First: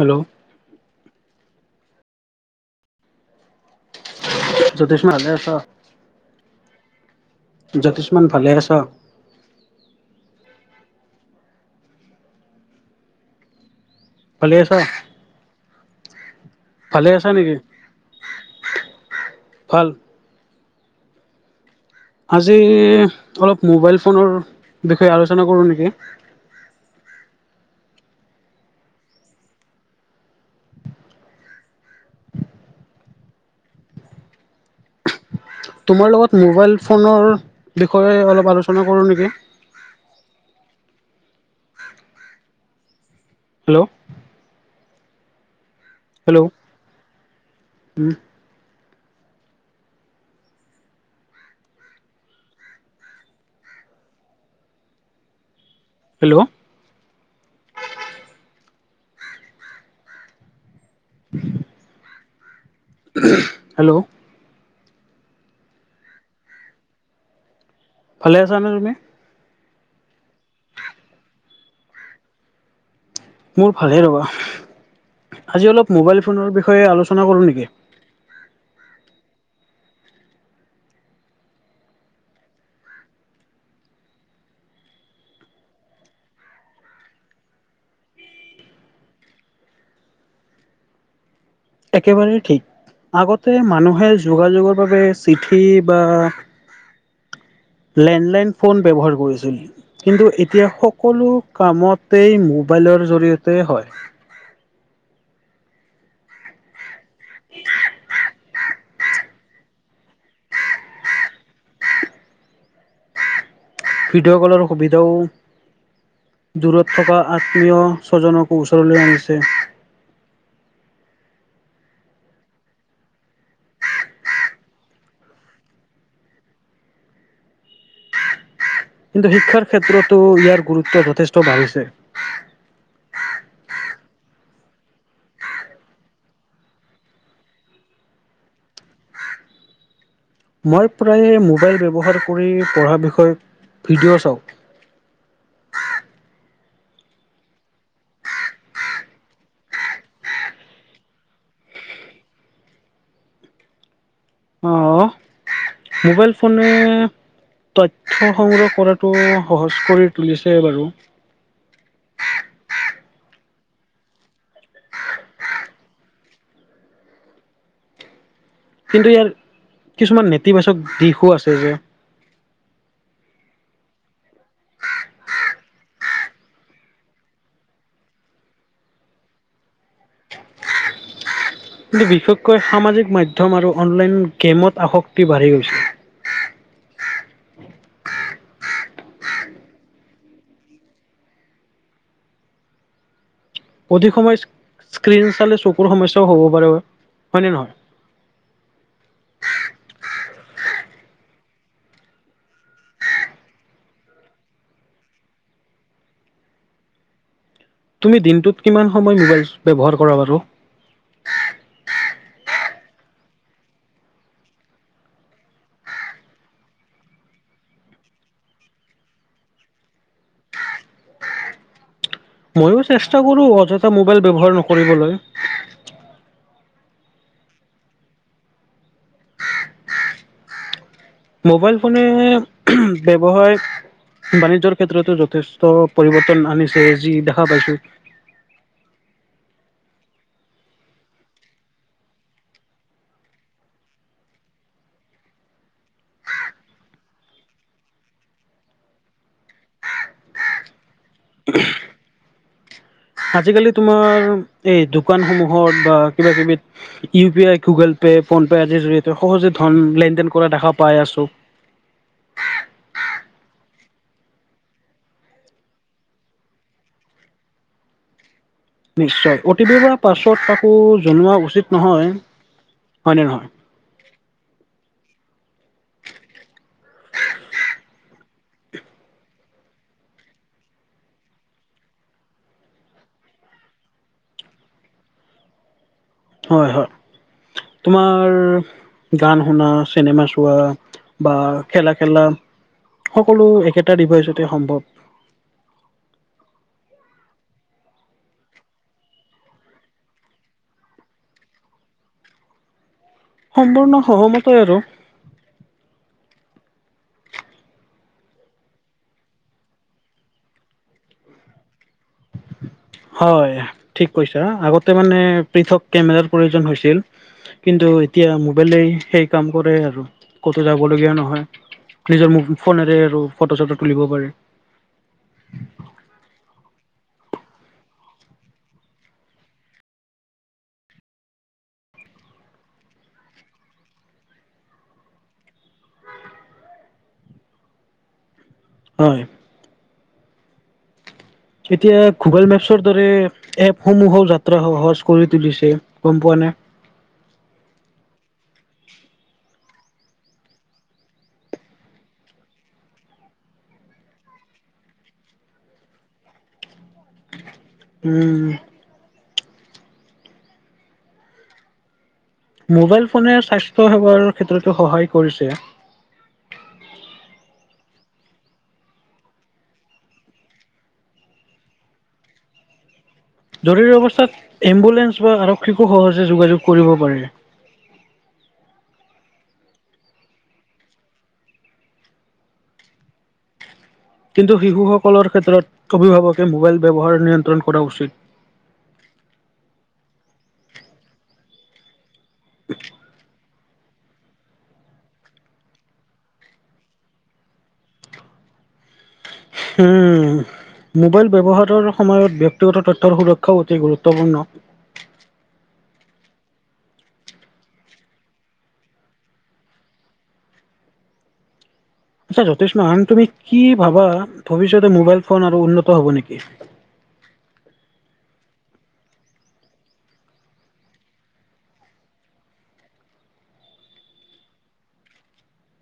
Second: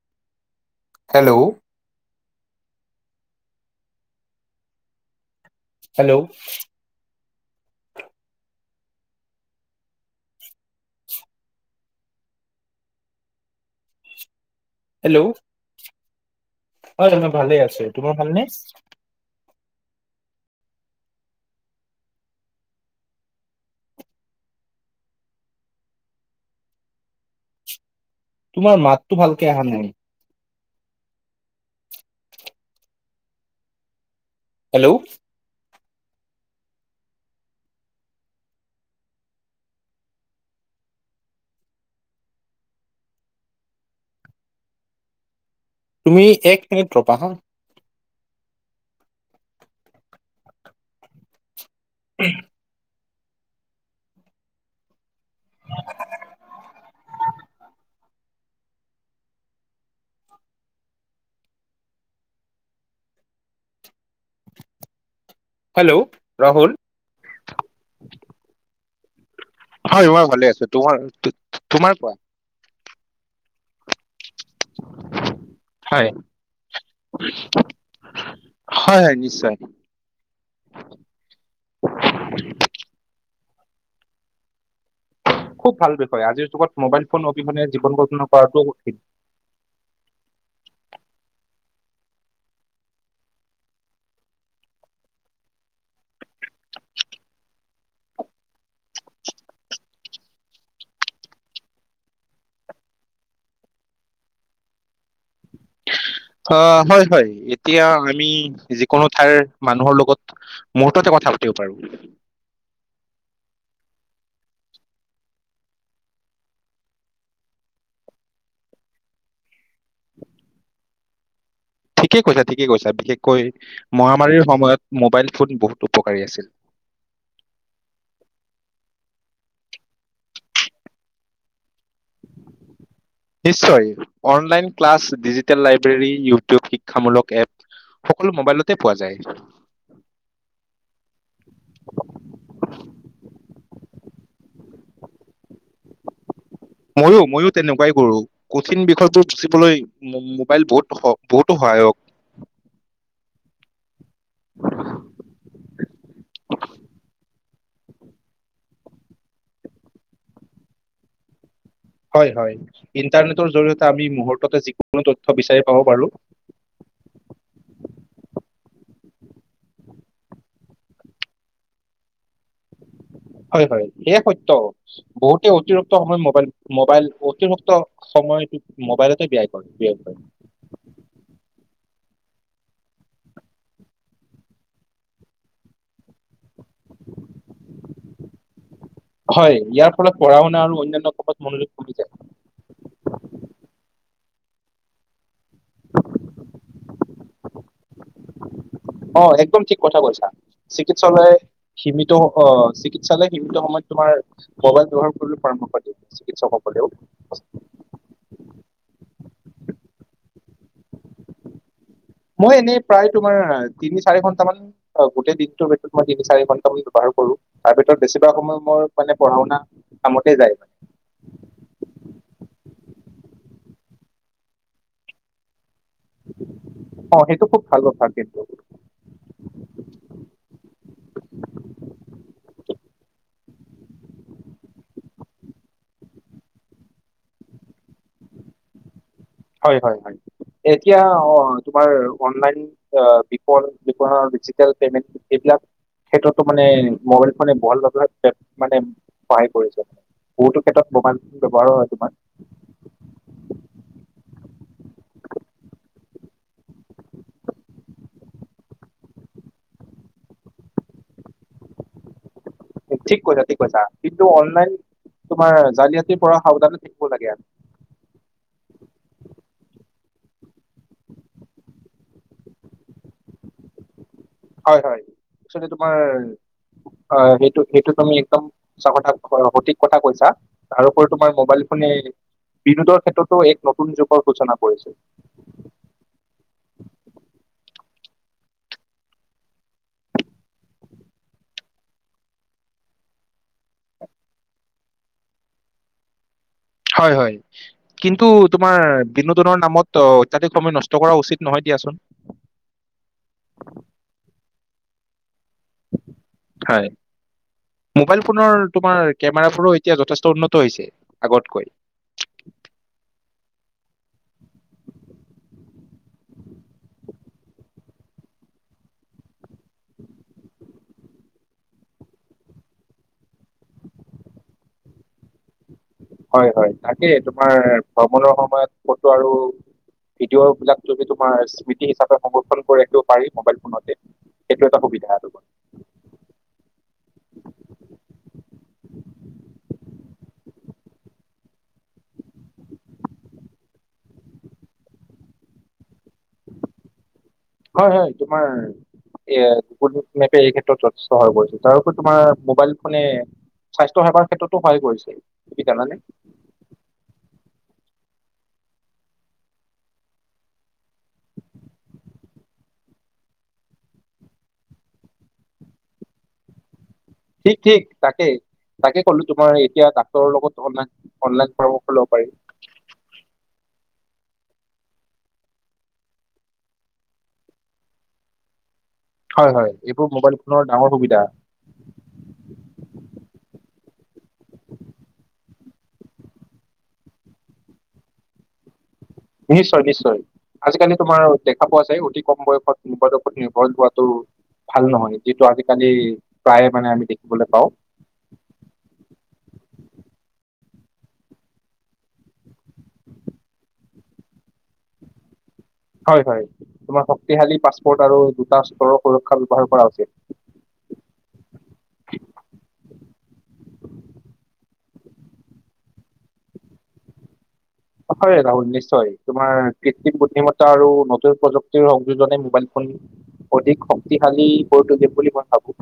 Hello hello Jyotishman আছ hello Jyotishman ভালে আছ ভালে আছ হয়', আছা ধুনু নেকি? ভালে আছে, তোমাৰ ভালনে? ভাল, আজি অলপ মোবাইল- ফোনৰ বিষয়ে আলোচনা কৰোঁ নেকি? তোমাৰ মাতটো ভালকে আহা নাই, হেল্ল', তোমাৰ লগত মোবাইল ফোনৰ বিষয়ে অলপ আলোচনা কৰোঁ নেকি, হেল্ল', তুমি এক মিনিট ৰবা হা', উম', [unintelligible] হেল্ল', [unintelligible] হেল্ল', হেল্ল, ' ৰাহুল, ভালে আছা নে তুমি? হয় ', মই ভালে আছো। তোমাৰ- তোমাৰ কোৱা? মোৰ ভালে ৰবা, আজি অলপ মোবাইল ফোনৰ বিষয়ে আলোচনা কৰো নেকি? হয়-হয় নিশ্চয়, খুব ভাল বিষয়, আজিৰ যুগত মোবাইল ফোন অবিহনে জীৱন কল্পনা কৰাটো কঠিন। একেবাৰেই ঠিক আগতে মানুহে যোগাযোগৰ বাবে চিঠি বা লেণ্ডলাইন ফোন ব্যৱহাৰ কৰিছিল। কিন্তু এতিয়া সকলো কামতেই মোবাইলৰ জৰিয়তে হয়। অ', হয়, হয় ', এতিয়া আমি, কোনো ঠাইৰ মানুহৰ লগত মুহুৰ্ততে কথা পাতিব পাৰো। ভিডিঅ' কলৰ সুবিধাও, দূৰত থকা আত্মীয় স্বজনকো ওচৰলৈ আনিছে। ঠিকেই কৈছা, ঠিকেই কৈছা বিশেষকৈ মহামাৰীৰ সময়ত মোবাইল ফোন বহুত উপকাৰী আছিল। কিন্তু শিক্ষাৰ ক্ষেত্ৰতো ইয়াৰ গুৰুত্ব যথেষ্ট বাঢ়িছে। নিশ্চয় online- class, digital library, YouTube, শিক্ষামূলক এপ সকলো মোবাইলতে পোৱা যায়। মই প্ৰায়ে মোবাইল ব্যৱহাৰ কৰি পঢ়াৰ বিষয়ে ভিডিঅ' চাওঁ। মইয়ো', - মইয়ো তেনেকুৱাই কৰো কঠিন বিষয়বোৰ বুজিবলৈ মোবাইল বহুত -বহুতো সহায়ক। অ ', মোবাইল ফোনে তথ্য সংগ্ৰহ কৰাটো সহজ কৰি তুলিছে বাৰু। হয় -হয় ইণ্টাৰনেটৰ জৰিয়তে আমি মুহূৰ্ততে যিকোনো তথ্য বিচাৰি পাব পাৰো। কিন্তু ইয়াৰ কিছুমান নেতিবাচক দিশো আছে যে', হয়- হয় সেয়া সত্য বহুতে অতিৰিক্ত সময় মবাইল- মোবাইল অতিৰিক্ত সময় মোবাইলতে ব্যয়াই কৰে, ব্যয় কৰে। কিন্তু বিশেষকৈ সামাজিক মাধ্যম আৰু অনলাইন গেমত আসক্তি বাঢ়ি গৈছে। হয় ', ইয়াৰ ফলত পঢ়া- শুনা আৰু অনান্য কবাত মনোযোগ কমি যায়। অধিক সময় স্ক্ৰিন, চালে চকুৰ সমস্যাও হ'ব পাৰে হয়নে অ নহয়? একদম ঠিক কথা কৈছা চিকিৎসালয় সীমিত অহ ', চিকিৎসালয় সীমিত সময়ত তোমাৰ মোবাইল ব্যৱহাৰ কৰিবলৈ পৰামৰ্শ দিয়ে চিকিৎসকসকলেও। তুমি দিনটোত কিমান সময় মোবাইল ব্যৱহাৰ কৰা বাৰু? মই এনেই প্ৰায় তোমাৰ তিনি -চাৰি ঘন্টা মান গোটেই দিনটোৰ ভিতৰত মই তিনি -চাৰি ঘন্টাম মান ব্যৱহাৰ কৰো তাৰ ভিতৰত বেছিভাগ সময় মোৰ মানে পঢ়া -শুনা কামতে যায়। ময়ো চেষ্টা কৰো অযথা মোবাইল ব্যৱহাৰ নকৰিবলৈ, অ', এইটো খুব ভাল কথা কিন্তু, মোবাইল ফোনে ব্যৱহাৰ বাণিজ্যৰ ক্ষেত্ৰতো যথেষ্ট পৰিৱৰ্তন আনিছে যি', দেখা পাইছো', হয় হয় হয় এতিয়া অ তোমাৰ অনলাইন বিপ বিপ ডিজিটেল পেমেণ্ট এইবিলাক ক্ষেত্ৰতো মানে মোবাইল ফোনে ভাল ভে মানে সহায় কৰিছে বহুতো ক্ষেত্ৰত ব্যবহাৰ হয় তোমাক আজিকালি তোমাৰ এই দোকানসমূহত বা কিবা কিবি U P I Google pay ফে আদিৰ জৰিয়তে সহজেন লেন দেন কৰা দেখা পাই আছো ঠিক কৈছা ঠিক কৈছা কিন্তু অনলাইন তোমাৰ জালিয়াতিৰ পৰা সাৱধানে থাকিব লাগে আৰু নিশ্চয় অ' টি পি পৰা পাছত আকো জনোৱা উচিত নহয় হয়নে নহয় হয় হয় তোমাৰ সেইটো সেইটো তুমি একদম সচ কথা সঠিক কথা কৈছা তাৰপৰি তোমাৰ মবাইল ফোনে বিনোদৰ ক্ষেত্ৰতো এক নতুন যুগৰ সূচনা কৰিছো হয় হয় তোমাৰ গান শুনা চিনেমা চোৱা বা খেলা খেলা সকলো একেটা ডিভাইচতে সম্ভৱ হয় হয় কিন্তু তোমাৰ বিনোদনৰ নামত অত্যাধিক সময় নষ্ট কৰা উচিত নহয় দিয়াচোন সম্পূৰ্ণ সহমতই আৰু হয় মোবাইল ফোনৰ তোমাৰ কেমেৰাবোৰো এতিয়া য উন্নত হৈছে আগতকৈ হয় ঠিক কৈছা আগতে মানে পৃথক কেমেৰাৰ প্ৰয়োজন হৈছিল কিন্তু এতিয়া মোবাইলেই সেই কাম কৰে আৰু ক'তো যাবলগীয়া নহয় নিজৰ ফোনেৰে আৰু ফটো চটো তুলিব পাৰে হয় হয় তাকে তোমাৰ ভ্ৰমণৰ সময়ত ফটো আৰু ভিডিঅ' বিলাক তোমাৰ স্মৃতি হিচাপে সংৰক্ষন কৰা ৰাও পাৰি মোবাইল ফোনতে সেইটো এটা সুবিধা তোমাৰ হয় এতিয়া গুগল মেপছৰ দৰে এপসমূহ যাত্ৰা সহজ কৰি তুলিছে গম পোৱা নাই হয় হয় তোমাৰ এ গুগল মেপে এই ক্ষেত্ৰত যথেষ্ট স হৈ কৰিছে তাৰপৰি তোমাৰ মোবাইল ফোনে স্বাস্থ্য সেৱাৰ ক্ষেত্ৰতো সহায় কৰিছে জানানে উম মোবাইল ফোনে স্বাস্থ্য সেৱাৰ ক্ষেত্ৰতো সহায় কৰিছে ঠিক ঠিক তাকে তাকে ক'লো তোমাৰ এতিয়া ডাক্তৰৰ লগত অনলন অনলাইন পৰামৰ্শ লব পাৰি জৰুৰী অৱস্থাত এম্বুলেন্স বা আৰক্ষীকো সহজে যোগাযোগ কৰিব পাৰে হয় হয় এইবোৰ মোবাইল ফোনৰ ডাঙৰ সুবিধা কিন্তু শিশুসকলৰ ক্ষেত্ৰত অভিভাৱকে মোবাইল ব্যৱহাৰ নিয়ন্ত্ৰণ কৰা উচিত। নিশ্চয় নিশ্চয় আজিকালি তোমাৰ দেখা পোৱা যায় অধিক। কম বয়সত নি্পবত নিৰ্ভৰ লোৱা। টো ভাল নহয়, যিটো আজিকালি প্ৰায়ে মানে আমি দেখিবলৈ পাও। উম' মোবাইল ব্যৱহাৰৰ সময়ত ব্যক্তিগত তথ্যৰ সুৰক্ষাও অতি গুৰুত্বপূৰ্ণ। হয়-হয়, তোমাৰ শক্তিসালী পাছপাৰ্ট আৰু দুটাস্তৰৰ সুৰক্ষা ব্যৱহাৰ কৰা উচিত। আচ্ছা, জতিষ্মান তুমি কি ভাবা, ভৱিষ্যতে মোবাইল ফোন আৰু উন্নত হব নেকি? হয়, ৰাহুল নিশ্চয় তোমাৰ কৃতিম বুদ্ধিমত্তা আৰু নতুন প্ৰযুক্তিৰ সংযোজনে মোবাইল ফোন, অধিক শক্তিশালী কৰি তুলিম বুলি মই ভাবো।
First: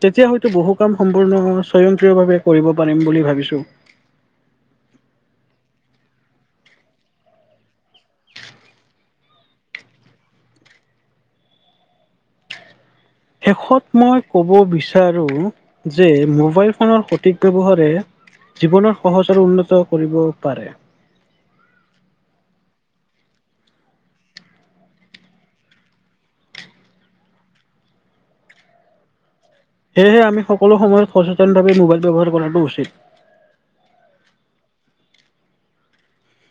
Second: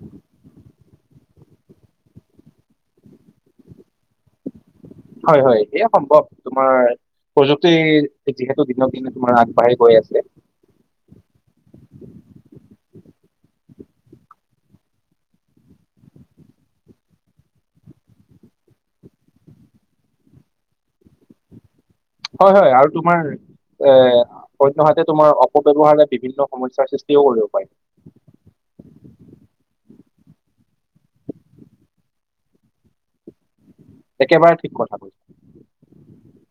তেতিয়া, হয়তো বহু কাম সম্পূৰ্ণ স্বয়ংক্ৰিয়ভাৱে কৰিব পাৰিম বুলি ভাবিছোঁ। হয়-হয়, সেয়া সম্ভৱ তোমাৰ প্ৰযুক্তি যিহেতু, দিনক দিনে তোমাৰ আগবাঢ়ি গৈ আছে। শেষত মই ক'ব বিচাৰোঁ যে, মোবাইল ফোনৰ সঠিক ব্যৱহাৰে জীৱনত সহজ আৰু উন্নত কৰিব পাৰে। হয়-হয়, আৰু তোমাৰ এ অন্যহাতে তোমাৰ অপব্যৱহাৰে বিভিন্ন সমস্যাৰ সৃষ্টিও কৰিবও পাৰে। সেয়েহে, আমি সকলো সময়ত সচেতনভাৱে মোবাইল ব্যৱহাৰ কৰাটো উচিত। একেবাৰে ঠিক কথা কৈছো।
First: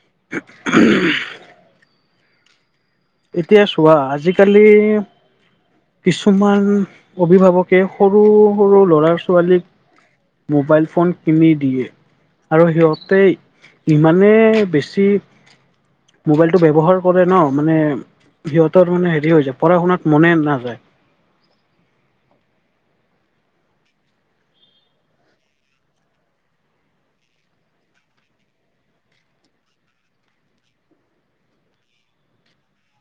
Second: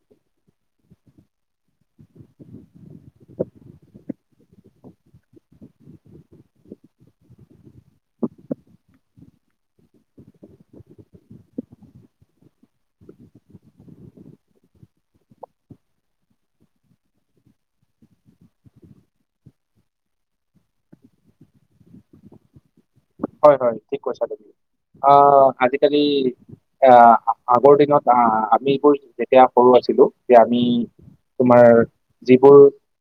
হুম এতিয়া চোৱা আজিকালি কিছুমান অভিভাৱকে, সৰু-সৰু, ল'ৰা-ছোৱালীক মোবাইল ফোন কিনি দিয়ে আৰু সিহঁতে, ইমানে বেছি মোবাইলটো ব্যৱহাৰ কৰে ন মানে সিহঁতৰ মানে হেৰি হৈ যায়, পঢ়া শুনাত মনে নাযায়। হয়-হয় ঠিক কৈছা। তুমি অ' আজিকালি আ' আগৰ দিনত আ' আমিবোৰ যেতিয়া সৰু আছিলো। যে আমি তোমাৰ যিবোৰ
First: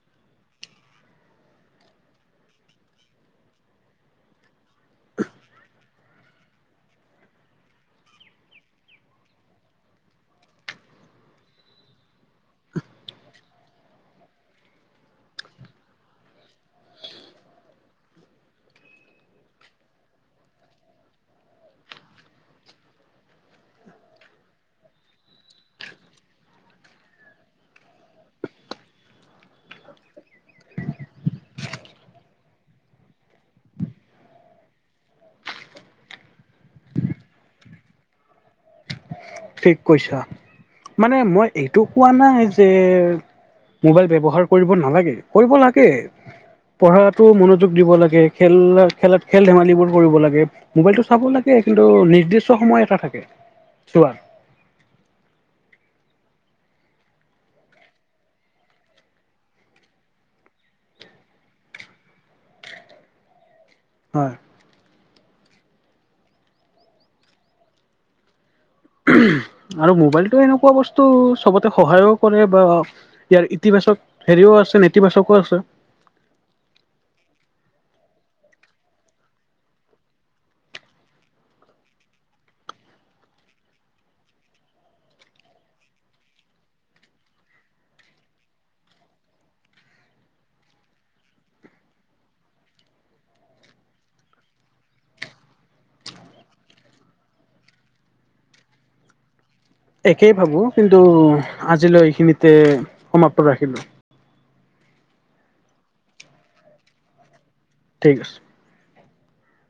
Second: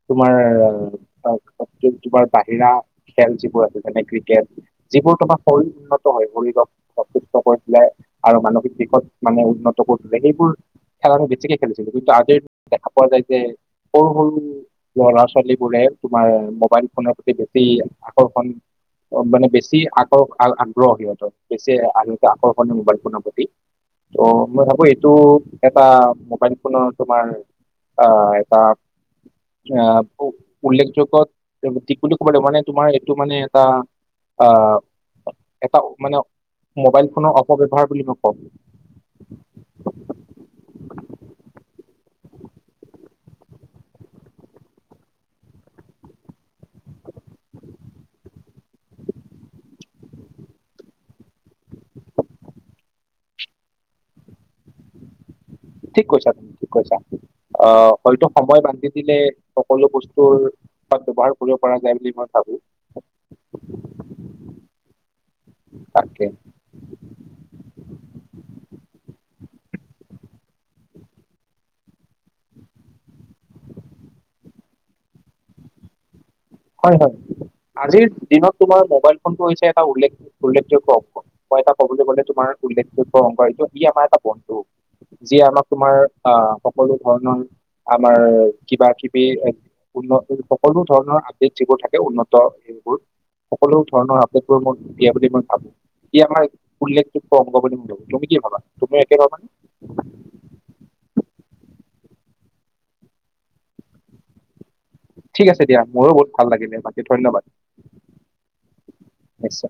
তোমাৰ-তোমাৰ বাহিৰা খেল যিবোৰ আছে। যেনে ক্ৰিকেট, যিবোৰ তোমাৰ শৰীৰ উন্নত হয়, শৰীৰক সুস্থ কৰি তোলে আৰু মানসিক দিশত মানে উন্নত কৰিলে, সেইবোৰ খেলা আ' বেছিকে খেলিছিলো কিন্তু আজিৰ দিনত দেখা পোৱা যায় যে, সৰু-সৰু ল'ৰা-ছোৱালীবোৰে তোমাৰ মোবাইল ফোনৰ প্ৰতি বেছি আকৰ্ষণ মানে, বেচি আগ্ৰহ সিহঁতৰ বেছি আ' আকৰ্ষণীয় মোবাইল ফোনৰ প্ৰতি ত মই ভাবো, এইটো এটা মোবাইল ফোনৰ তোমাৰ আ' এটা আ' উল্লেখযোগত দি বুলি ক'ব লাগিব। মানে তোমাৰ এইটো মানে এটা, অ এটা মানে মোবাইল ফোনৰ অপব্যৱহাৰ বুলি মই কম। ঠিক কৈছা, মানে মই এইটো কোৱা নাই যে মোবাইল ব্যৱহাৰ কৰিব নালাগে। কৰিব লাগে পঢ়াতো মনোযোগ দিব লাগে। খেল-খেলাত, খেল-ধেমালিবোৰ কৰিব লাগে। মোবাইলতটো চাব লাগে কিন্তু নিৰ্দিষ্ট সময় এটা থাকে চোৱাৰ। ঠিক কৈছা, তুমি ঠিক কৈছা, আ' হয়তো সময় বান্ধি দিলে সকলো বস্তুৰ শত ব্যৱহাৰ কৰিব পৰা যায় বুলি মই ভাবো। হয়। তাকে, উম আৰু মোবাইলটো এনেকুৱা বস্তু সবতে সহায়ও কৰে বা ইয়াৰ ইতিবাচক হেৰিও আছে, নেতিবাচকো আছে। হয়-হয়, আজিৰ দিনত তোমাৰ মোবাইল ফোনটো হৈছে এটা উল্লেখ-উল্লেখযোগ্য অংশ। মই এটা কবলৈ গলে। তোমাৰ উল্লেখযোগ্য অংশটো ই আমাৰ এটা বন্ধু, যিয়ে আমাক তোমাৰ আ' সকলো ধৰণৰ আমাৰ কিবা-কিবি উন্ন সকলো ধৰণৰ যিবোৰ থাকে উন্নত সেইবোৰ সকলো ধৰণৰ আপডেটবোৰ মই দিয়া বুলি মই ভাবো। ই আমাৰ উল্লেখযোগ্য অংগ বুলি মই ভাবো, তুমি কি ভাবা, তুমি একেভাবা মানে? একেই ভাবো কিন্তু আজিলৈ এইখিনিতে সমাপ্ত ৰাখিলো। ঠিক আছে দিয়া। মোৰো বহুত ভাল লাগিলে বাকী ধন্যবাদ। ঠিক আছে। নিশ্চয়।